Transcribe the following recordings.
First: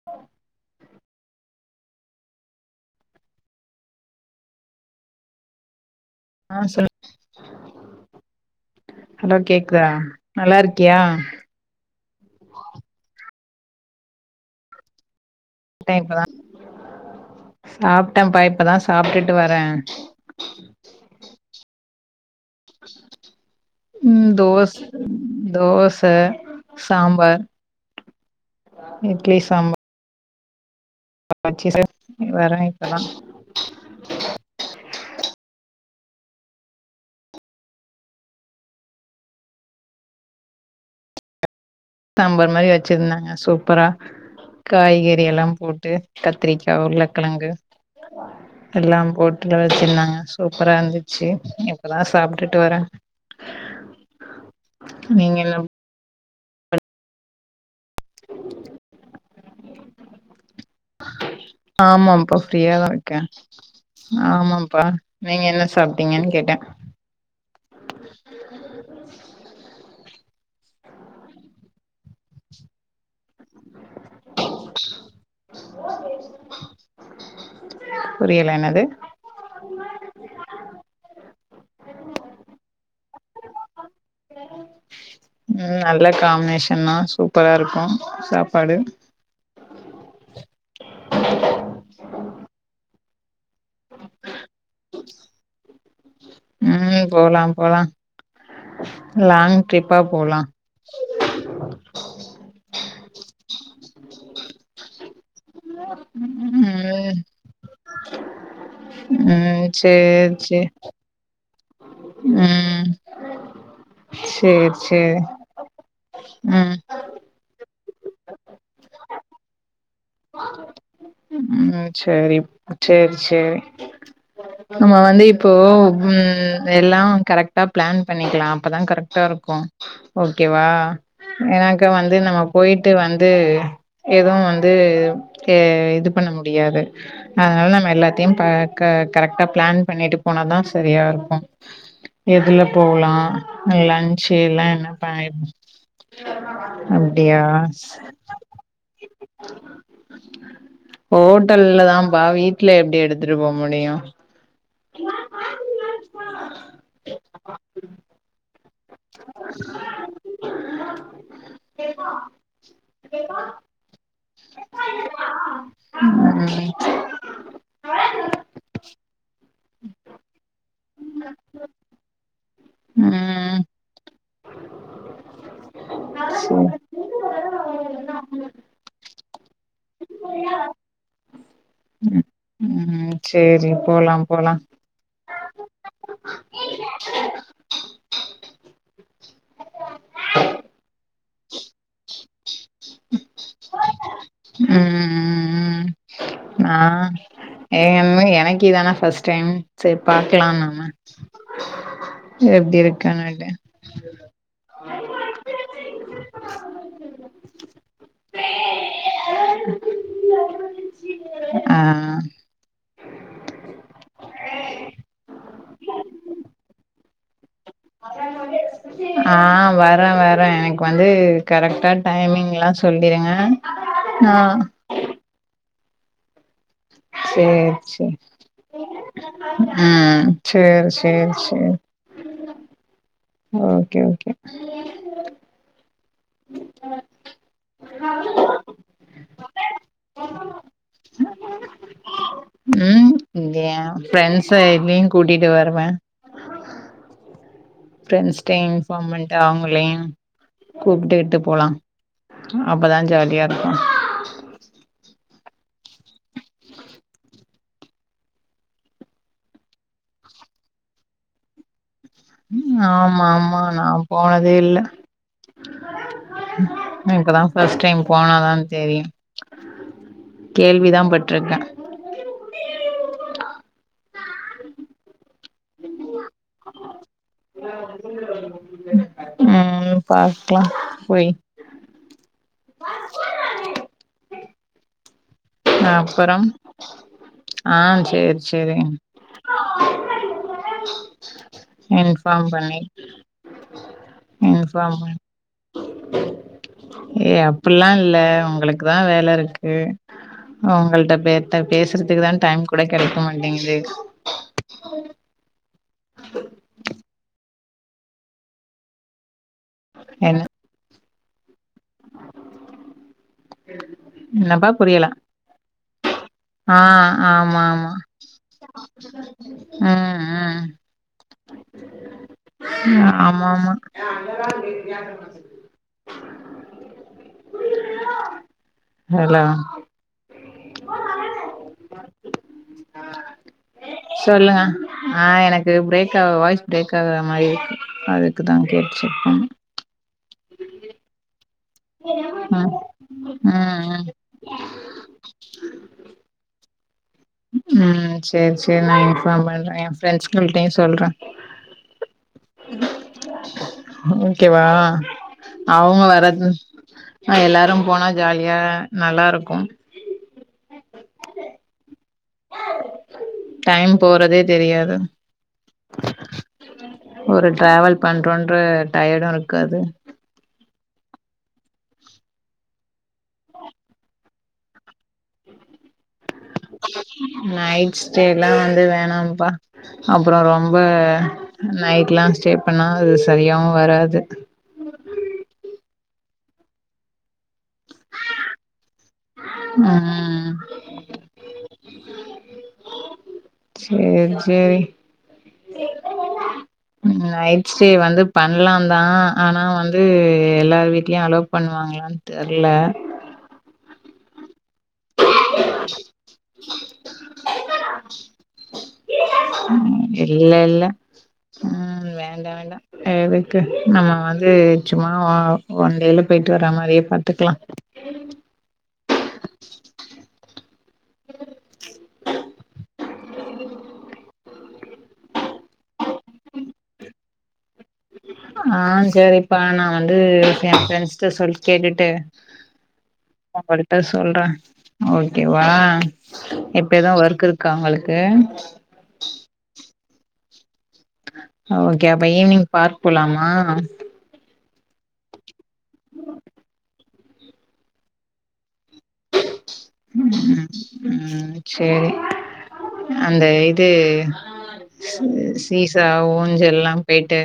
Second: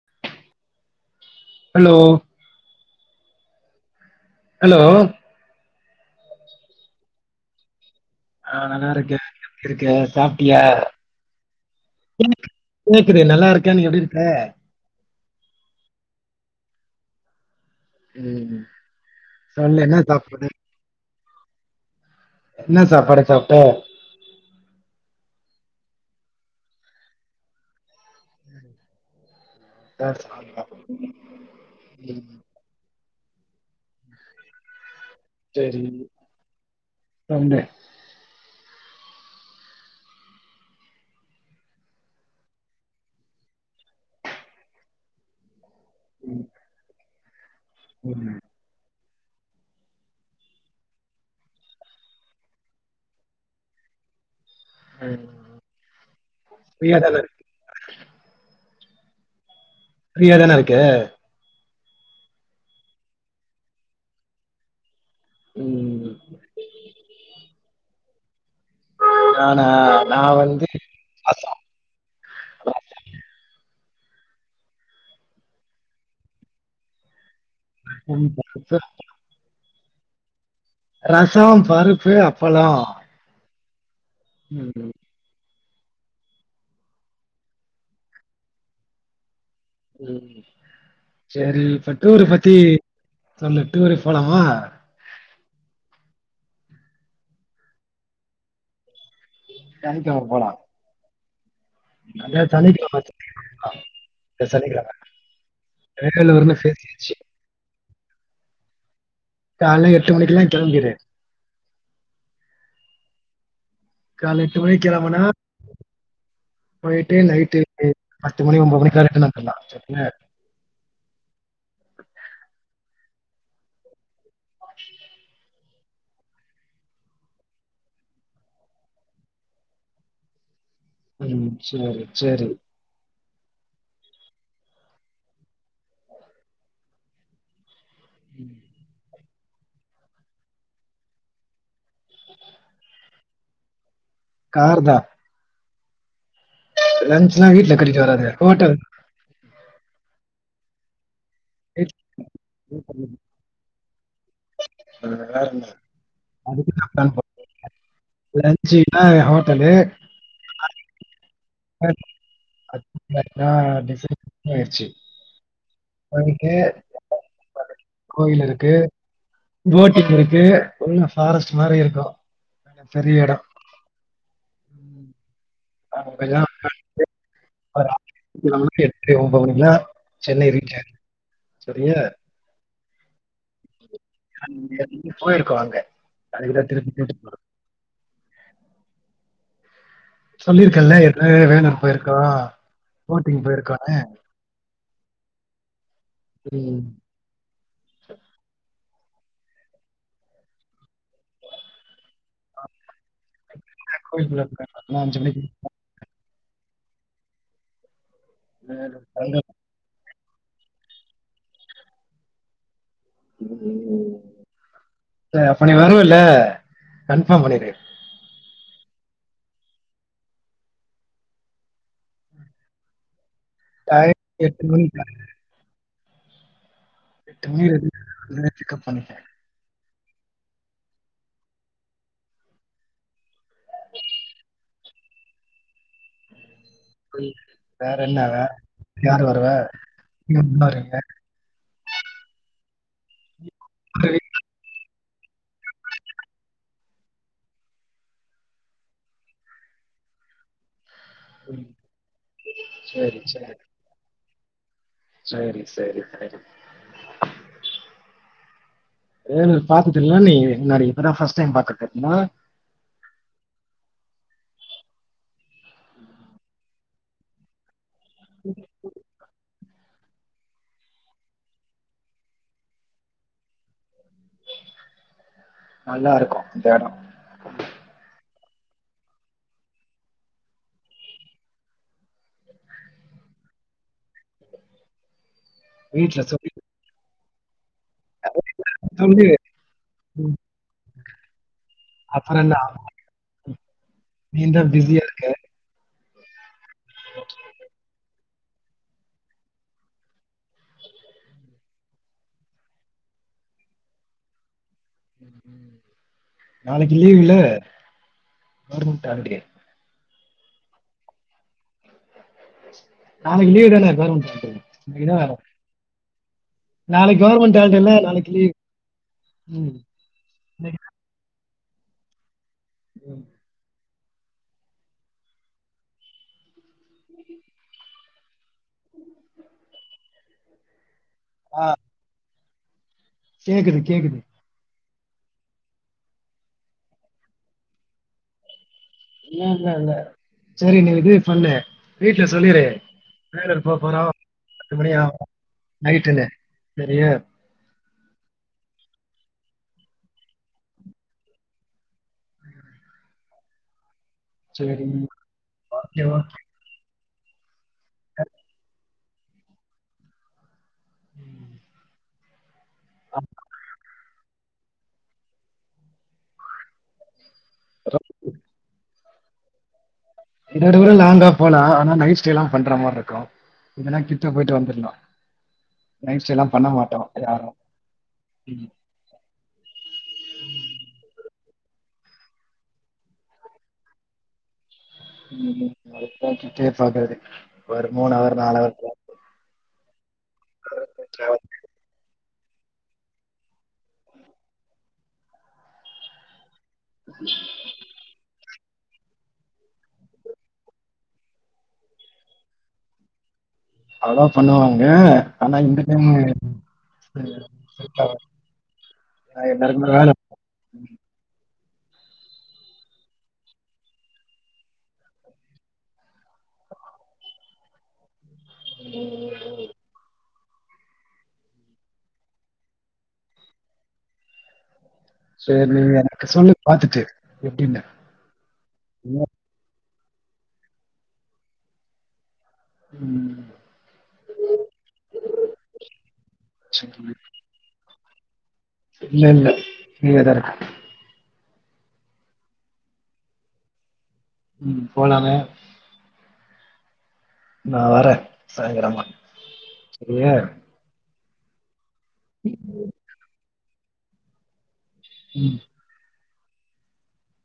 [inaudible] Hello hello ஆ சொல்லு ஆ நல்லா இருக்கே ஹலோ எப்டி இருக்க கேக்குதா நல்லா இருக்கியா கேக்கு கேக்குது நல்லா இருக்கே நீ எப்டி இருக்க ப்ட்டே இப்பதா சாப்ட்டேப்பா ம் இப்பதா சாப்ட்டுட்டு வரே சொல்லு என்ன சாப்பாடு என்ன சாப்பாடு சாப்ட்ட ம் தோச் தோச சாம்பார் இட்லி சாம்பா இப்ப தா சாப்ட்டோ [inaudible] வரா இப்பதா சேரி சண்டே டாம்பார் மாரி வச்சுருந்தாங்க சூப்பரா காய்கறி எல்லா போட் டு ம் கத்ரிக்கா உருளக்கெழங்கு ம் எல்லா போட்டு தா வச்சுருந்தாங்க சூப்பரா இருந்துச்சு இப்போ தா சாப்ட்டுட்டு வரே ம் நீங்க என்ன பிள்ள கலரு ஃப்ரீயா தானே இருக்க ஆமாம்பா ஃப்ரீயாதா இருக்கே ஆமாம்பா நீங்க என்ன சாப் ம் டீங்கனு கேட்டே நானா நா வந்து ஒன்னு புரியல பத்துகே [inaudible] ரசோ பருப்பு அப்பளோ ம் ம் ம் நல்ல காம்னேஷன்னா சூப்பரா இருக்கு சாப்பாடு ம் சேரி இப்ப டூரு பத்தி சொல்லு டூரு போலாமா ம் போலா போலா லாங் ட்ரிப்பா போலா அதே தானே போட்டு வச்சுருந்தாங்க இந்த சனிக்கிழம வேலூர்னு ம் பேசியாச்சு ம் கால்ல எட்டு சேர் மணிக்குல்லா சேர் கெளம்பிரு ம் கால எட்டு சேரி மணிக்கு சேரி கெளம்புனா ம் போய்ட்டு நைட்டு பத்து மணி ஒம்பது மணிக்குல ரிட்டன் வந்துர்லா சட்னு ம் சேரி சேரி சேரி நம்ம வந்து இப் இப்போ ஹும் எல்லா கரெக்ட்டா ப்ளான் பண்ணிக்கலா அப்பதா கரெக்ட்டா இருக்கு ஓகேவா ம் எனக்கு சேரி வந்து நம்ம சேரி பொயிட் ட்டு வந்து எதுவு வந்து எ இது பண்ண முடியாது அதுனால நம்ம எல்லாத்தையு பா க்க கரெக்ட்டா ப்ளான் பண்ணிட்டு போனா தா சரியா இருக்கு எதுல போவலா லஞ்ச் எல்லா கார்தா என்னப் பண்ணிட் லஞ்ன்சுலா வீட்ல கட்டிட்டு வராதே ஹோட்டல் ஹோட்டல்ல தான்பா வீட்ல எப்டி எடுத்துட்டு போ முடியு [unintelligible] லஞ்ன்சுனா அ ஹோட்டலு [unintelligible] ஆயிர்ச்சு ஆ அதுக்கு கோயில் இருக்கு போட்டிங் இருக்கு உள்ள ஃபாரஸ்ட் மாரி இருக்கு பெரிய எடோ அங்கலாம் சேரி ஒரு [unintelligible] எட்டு ஒம்பது மணிக்குல்லா சென்னை ரீட்ச் ஆயிடு சரியா ம் ம் சேரி போலாம் போலாம் போயிருக்கோ அங்க அதுக்கு தா திருப்பி திருப்பி போறோ சொல்லிருக்கெல்ல எடு வே வேலூர் போயிருக்கா போட்டிங் போயிருக்கானு ம் ம் ம் ம் புரியும் ஏ அம்மு எனக்கே இதானே ஃபர்ஸ்ட் டைம் செரி பாக்கலான்னானா எப்டி இருக்கானான்ட்டு கோயிலுகுள்ள உக்காரனு இல்லனா அஞ்சு மணிக்கு மேல தா தே வேற‌ அங்க ஆ செ அப்ப நீ வருவல்ல கன்ஃபார்ம் பண்ணிரு மதியானத் தோடே இருக்கு ஆ வரே வரே எனக்கு வந்து கரெக்ட்டா டைமிங்லா சொல்லிருங்க டைம் ஆ எட்டு‌மணிக்கா எட்டு மணிக்கு சேரி ரெடியா இரு சேரி நா வந்தோன பிக்கப் பண்ணிக்கிறே ம் சேரி சேரி சேரி ஓகே ஓகே புரில வேற என்னவ யார் வருவா நீ எப்ப வருவ ம் இது ஏ ப்ரெண்ட்ஸ் எப்டியு கூட்டிட்டு வருவே ப்ரெண்ட்ஸ்ட இன்பார்ம் பண்ட்டு அவுங்களையும் கூப்ட்டுட் ட்டு ம். போலா அப்பதா சரி, ஜாலியா சரி. இருக்கும் சரி சரி சரி ஏ நீ பாத்ததில்ல நீ முன்னாடி இப்பதா பர்ஸ்ட் டைம் பாத்துட்ருக்குமா ம் ஆமா ஆமா நா போனதே இல்ல ம் இப்பதா ஃபஸ்ட் டைம் போனாதா தெரியு கேள்வி தா பட்ருக்கே நல்லா இருக்கும் அந்த எடம் ம் பாத்க்லா போய் வீட்ல அப்பறம் சொல்லி ஆ சேரி சேரி சொல்லு. ஆ அப்பறன்னா இன்பமாய் பண் ஏ அப் அப்பில்லாம் இல்ல உங்களுக்கு தா வேல இருக்கு உங்கள்ட்ட‌ பே பேசுறதுக்கு தான் டைம் கூட கெடைக்க மாட்டேங்குது நாளைக்கு லீவ் இல்ல கவர்மெண்ட் ஹாலிடே என்ன நாளைக்கு லீவ் தானே கெவர்மெண்ட் ஹாலிடே என்னப்பா புரியல என்ன வேல ஆ ஆம்மா ஹாலிடே ஆம்மா இல்ல, நாளைக்கு லீவ். ம் ம் இன்னைக்கு ம் ஆமா ஆமா ஹலோ ஆ அ கேக்குது கேக்குது சொல்லுங்க ஆ எனக்கு பிரேக் ஆகுது வாய்ஸ் பிரேக் ஆகுற மாதிரி இருக்கு அது க்கு தா கேட்டு செக் இல்ல, பண்ணே இல்ல இல்ல சேரி நீ இது பண்ணு வீட்ல சொல்லிரு ம் வேல இருக்கு போறோ ம் பத்து மணி ஆகும் நைட்டுனு சரியா ம் செரி செரி நா இன்ஃபார்ம் பண்றே எ ஃப்ரெண்ட்ஸ்கள்டயு சொல்றே ஓகேவா சரி. ஓகே, அவங்க ஓகே. வரது அ எல்லாரு போனா ஜாலியா நல்லா இருக்கும் டைம் போறதே தெரியாது ஒரு டிராவல் பண்றோன்ற டயடு இருக்காது இதவிட லாங்கா போலா ஆனா நைட்ஸ்டேல்லா பண்ற மாதிரி இருக்கும் இங்கனா கிட்ட போயிட்டு வந்துரலாம் நைட் ஸ்டேலா பண்ண மாட் நைட் ஸ்டேல்லாம் வந்து வேணாம்ப்பா அப்புறம் ரொம்ப நைட்லா ஸ்டே பண்ணா அது சரியாவு வராது ம் ம் உக்காந்துட்டே பாக்றது ஒரு மூனு அவர் நாலு அவர் தா ம் அ சேர் சேரி ம் [inaudible] ஸ்டே வந்து பண்லாம் தா ஆனா வந்து எல்லார் வீட்லயு அலோ பண்ணுவாங்களான் தெர்ல அவ்ளோ பண்ணுவாங்க ஆனா இங்கிட்ருந்து இல்ல இல்ல ம் வேண்டா வேண்டா எதுக்கு நம்ம வந்து சும்மா ஒன் டே ல போய்ட்டு வர்ற மாரியே பாத்துக்லா சேரி நீ எனக்கு சொல்லு பாத்துட்டு எப்டின்னு ஆ சேரிப்பா நா வந்து எ ஃப்ரெண்ஸ்ட்ட சொல்லி கேட்டுட்டு ம் அவள்ட்ட சொல்றே ஓகேவா இப்ப எதா ஒர்க் இருக்கா ஒங்களுக்கு இல்லெல்ல ஃப்ரீயா தாருக்கே ஆ ஓகே அப்ப ஈவ்னிங் பார்க் போலாமா ம் போலாமே நா வரே சாய்ங்காலமா ம் ம் சேரி உம் அந்த இது ம் சீஸா ஊஞ்செல்லா போய்ட்டு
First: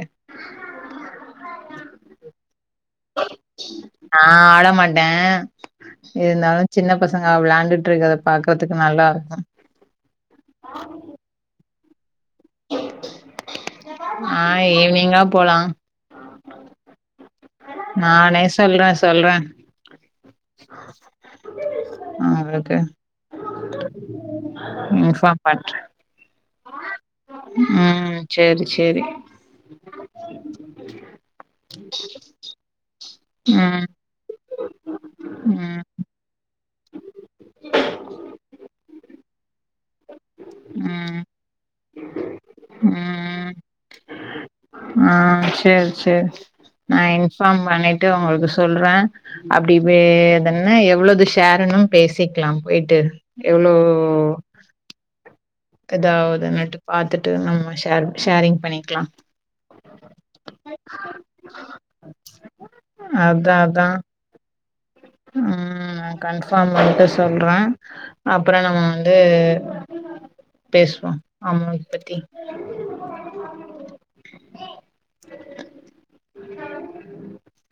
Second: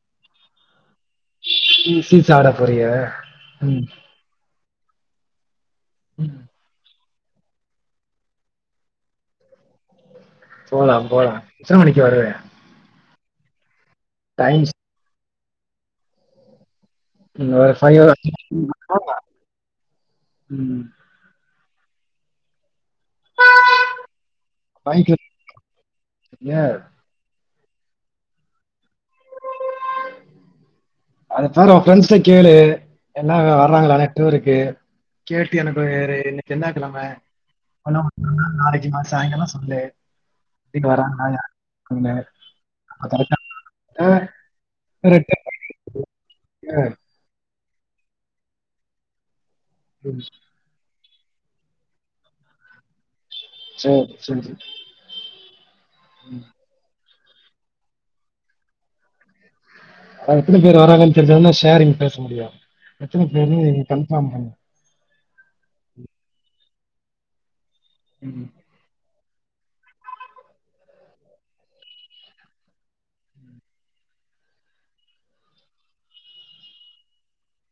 நீ சீஸா ஆட போறியா ம் நா ஆட மாட்டே ம் இருந்தாலு சின்ன பசங்க விளாண்டுட்ருக்கறத பாக்கற்துக்கு நல்லாருக்கு போலா போலா எத்தன மணிக்கி வருவ நா டைம் ஈவ்னிங்கா போலா [unintelligible] சாய்ங்காலோ நானே அஞ்சு [inaudible] ஆ இருக்கு பைக்கில் இன்ஃபார்ம் பண்ட்டு சரியா ம் சேரி சேரி அடுத்த வாரோ ஒ ஃப்ரெண்ட்ஸ்ட்ட கேளு எல்லா ம் வர்றாங்களானு டூருக்கு கேட்டு ம் எனக்கு இன்னக்கி என்னா கெழம [unintelligible] நாளக்கினா சாய்ங்காலோ சொல்லு ங்க ம் வராங்னாங்க [inaudible] ம் [inaudible] சேர் நா இன்ஃபார்ம் பண்ணிட்டு ஒங்களுக்கு சொல்றே அப்டி பே எதன் னா எவ்ளோது ஷேர்னுன் பேசிக்லா போய்ட்டு எவ்ளோ சரி சரி எதாவ்துனுட்டு பாத்துட்டு நம்ம ஷேர் ஷேரிங் பண்ணிக்லா அவுங்க எத்தினி பேர் வராங்கன் தெரிஞ்சா தான ஷேரிங் பேச முடியு எத்தினி அதா பேருன் நீங்க அதா கன்ஃபார்ம் பண்ணுங்க ம் நா கன்ஃபார்ம் பண்ட்டு சொல்றே ம் அப்றோ நம்ம ந்து பேசுவோ அமௌண்ட் பத்தி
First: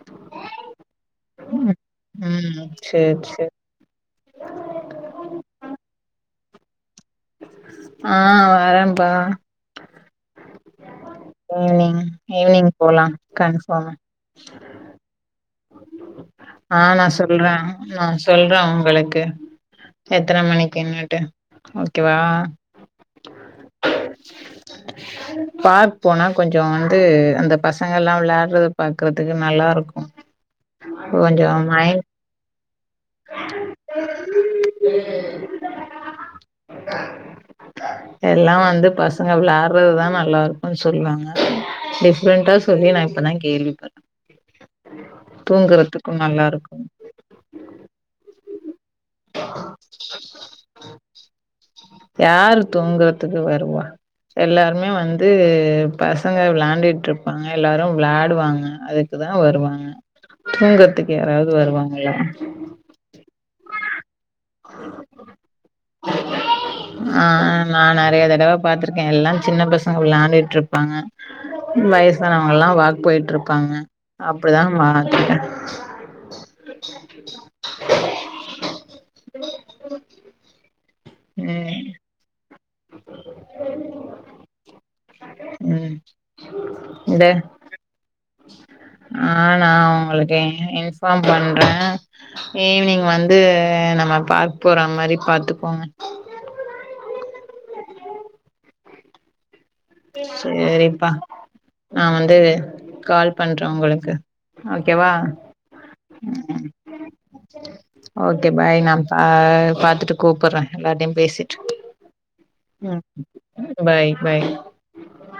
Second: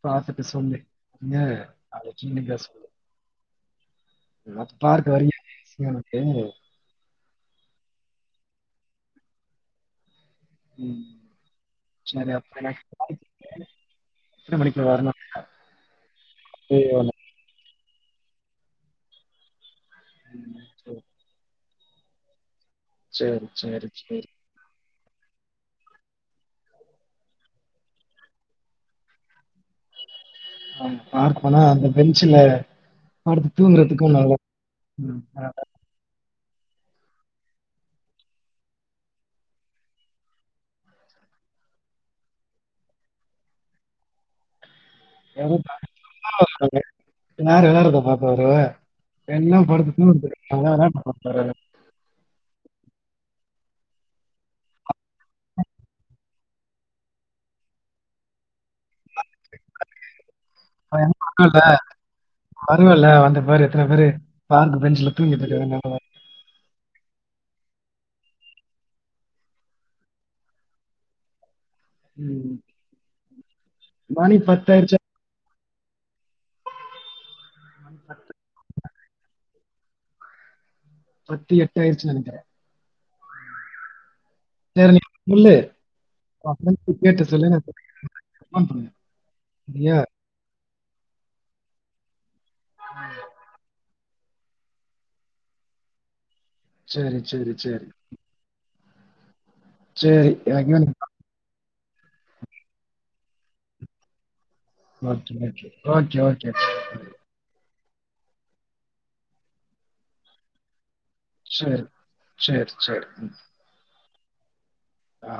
பாத்துட்டு சொல்லு இங்க ம் ம் சேர் சேர் பார்க்கு வரியா ஈசி யா ஒனக்கு ஆ வரேன்ப்பா ம் ஈவ்னிங் சரி ஈவ்னிங் போலா கன்ஃபார்ம் எத்தன மணிக்கி வர்னு ஆ நா சொல்றே நா சொல்றே உங்களுக்கு எத்தன ம், சரி மணிக்கின்னுட்டு ஓகேவா செர் செர் செரி பார்க் போனா கொஞ்சோ வந்து அந்த பசங்கல்லா விளாடுறது பாக்குறதுக்கு நல்லாருக்கு பார்க் போனா அந்த பெஞ்சுல படுத்தூங்குறதுக்கு நல்லாருக்கு ஆஹ் எல்லா வந்து பசங்க வெளாடுறதுதா நல்லா இருக்குனு சொல்வாங்க டிஃப்ரெண்டா சொல்லி நா இப்பதா கேள்விப்படுறே தூங்குறதுக்கு மா [unintelligible] கொஞ்ச நேர வியாபாரத்த பாப்பாரு எல்லா படுத்து தூங்கனத்துக் பொறகு என்ன தா பண்ண போற யார் தூங்குறதுக்கு வருவா எல்லாருமே வந்து பசங்க விளாண்டுட் இருப்பாங்க எல்லாரு விளாடுவாங்க அது அப்பதா வருவான் ஆ எனக் ஒன்னுல்ல வருவல்ல வந்து பாரு எத்தன பேரு பார்க் பெஞ்ச்ல தூங்கிட்ருக்காங்கனு ஆ நா நெறைய தடவ பாத்திருக்கே எல்லா சின்ன பசங்க விளாண்ட்டுட்டு இருப்பாங்க ம், வய்சானவங்கல்லா வாக் போயிட்டுருப்பாங்க மணி அப்டிதா மா பத்தாயிருச்சா [inaudible] பத்து ம் எட்டாயிருச்சுனு நெனக்கிறே சரி நீ சொல்லு ம் கேட்டு இத கேட்டு சொல்லுங்க பண்ணுங்க ஆ நா சரியா உங்ளுக்கு இன்ஃபார்ம் பண்றே ஈவ்னிங் வந்து நம்ம பார்க் போற மாரி பாத்துக்கோங்க சேரி சேரி சேரி சரி சரிப்பா நா வந்து கால் பண்றே உங்ளுக்கு okay okay okay okay okay bye நா பா பாத்துட்டு கூப்பர்றே எல்லார்டயு பேசிட் சரி சரி சரி ம். பாய் பாய் ஆ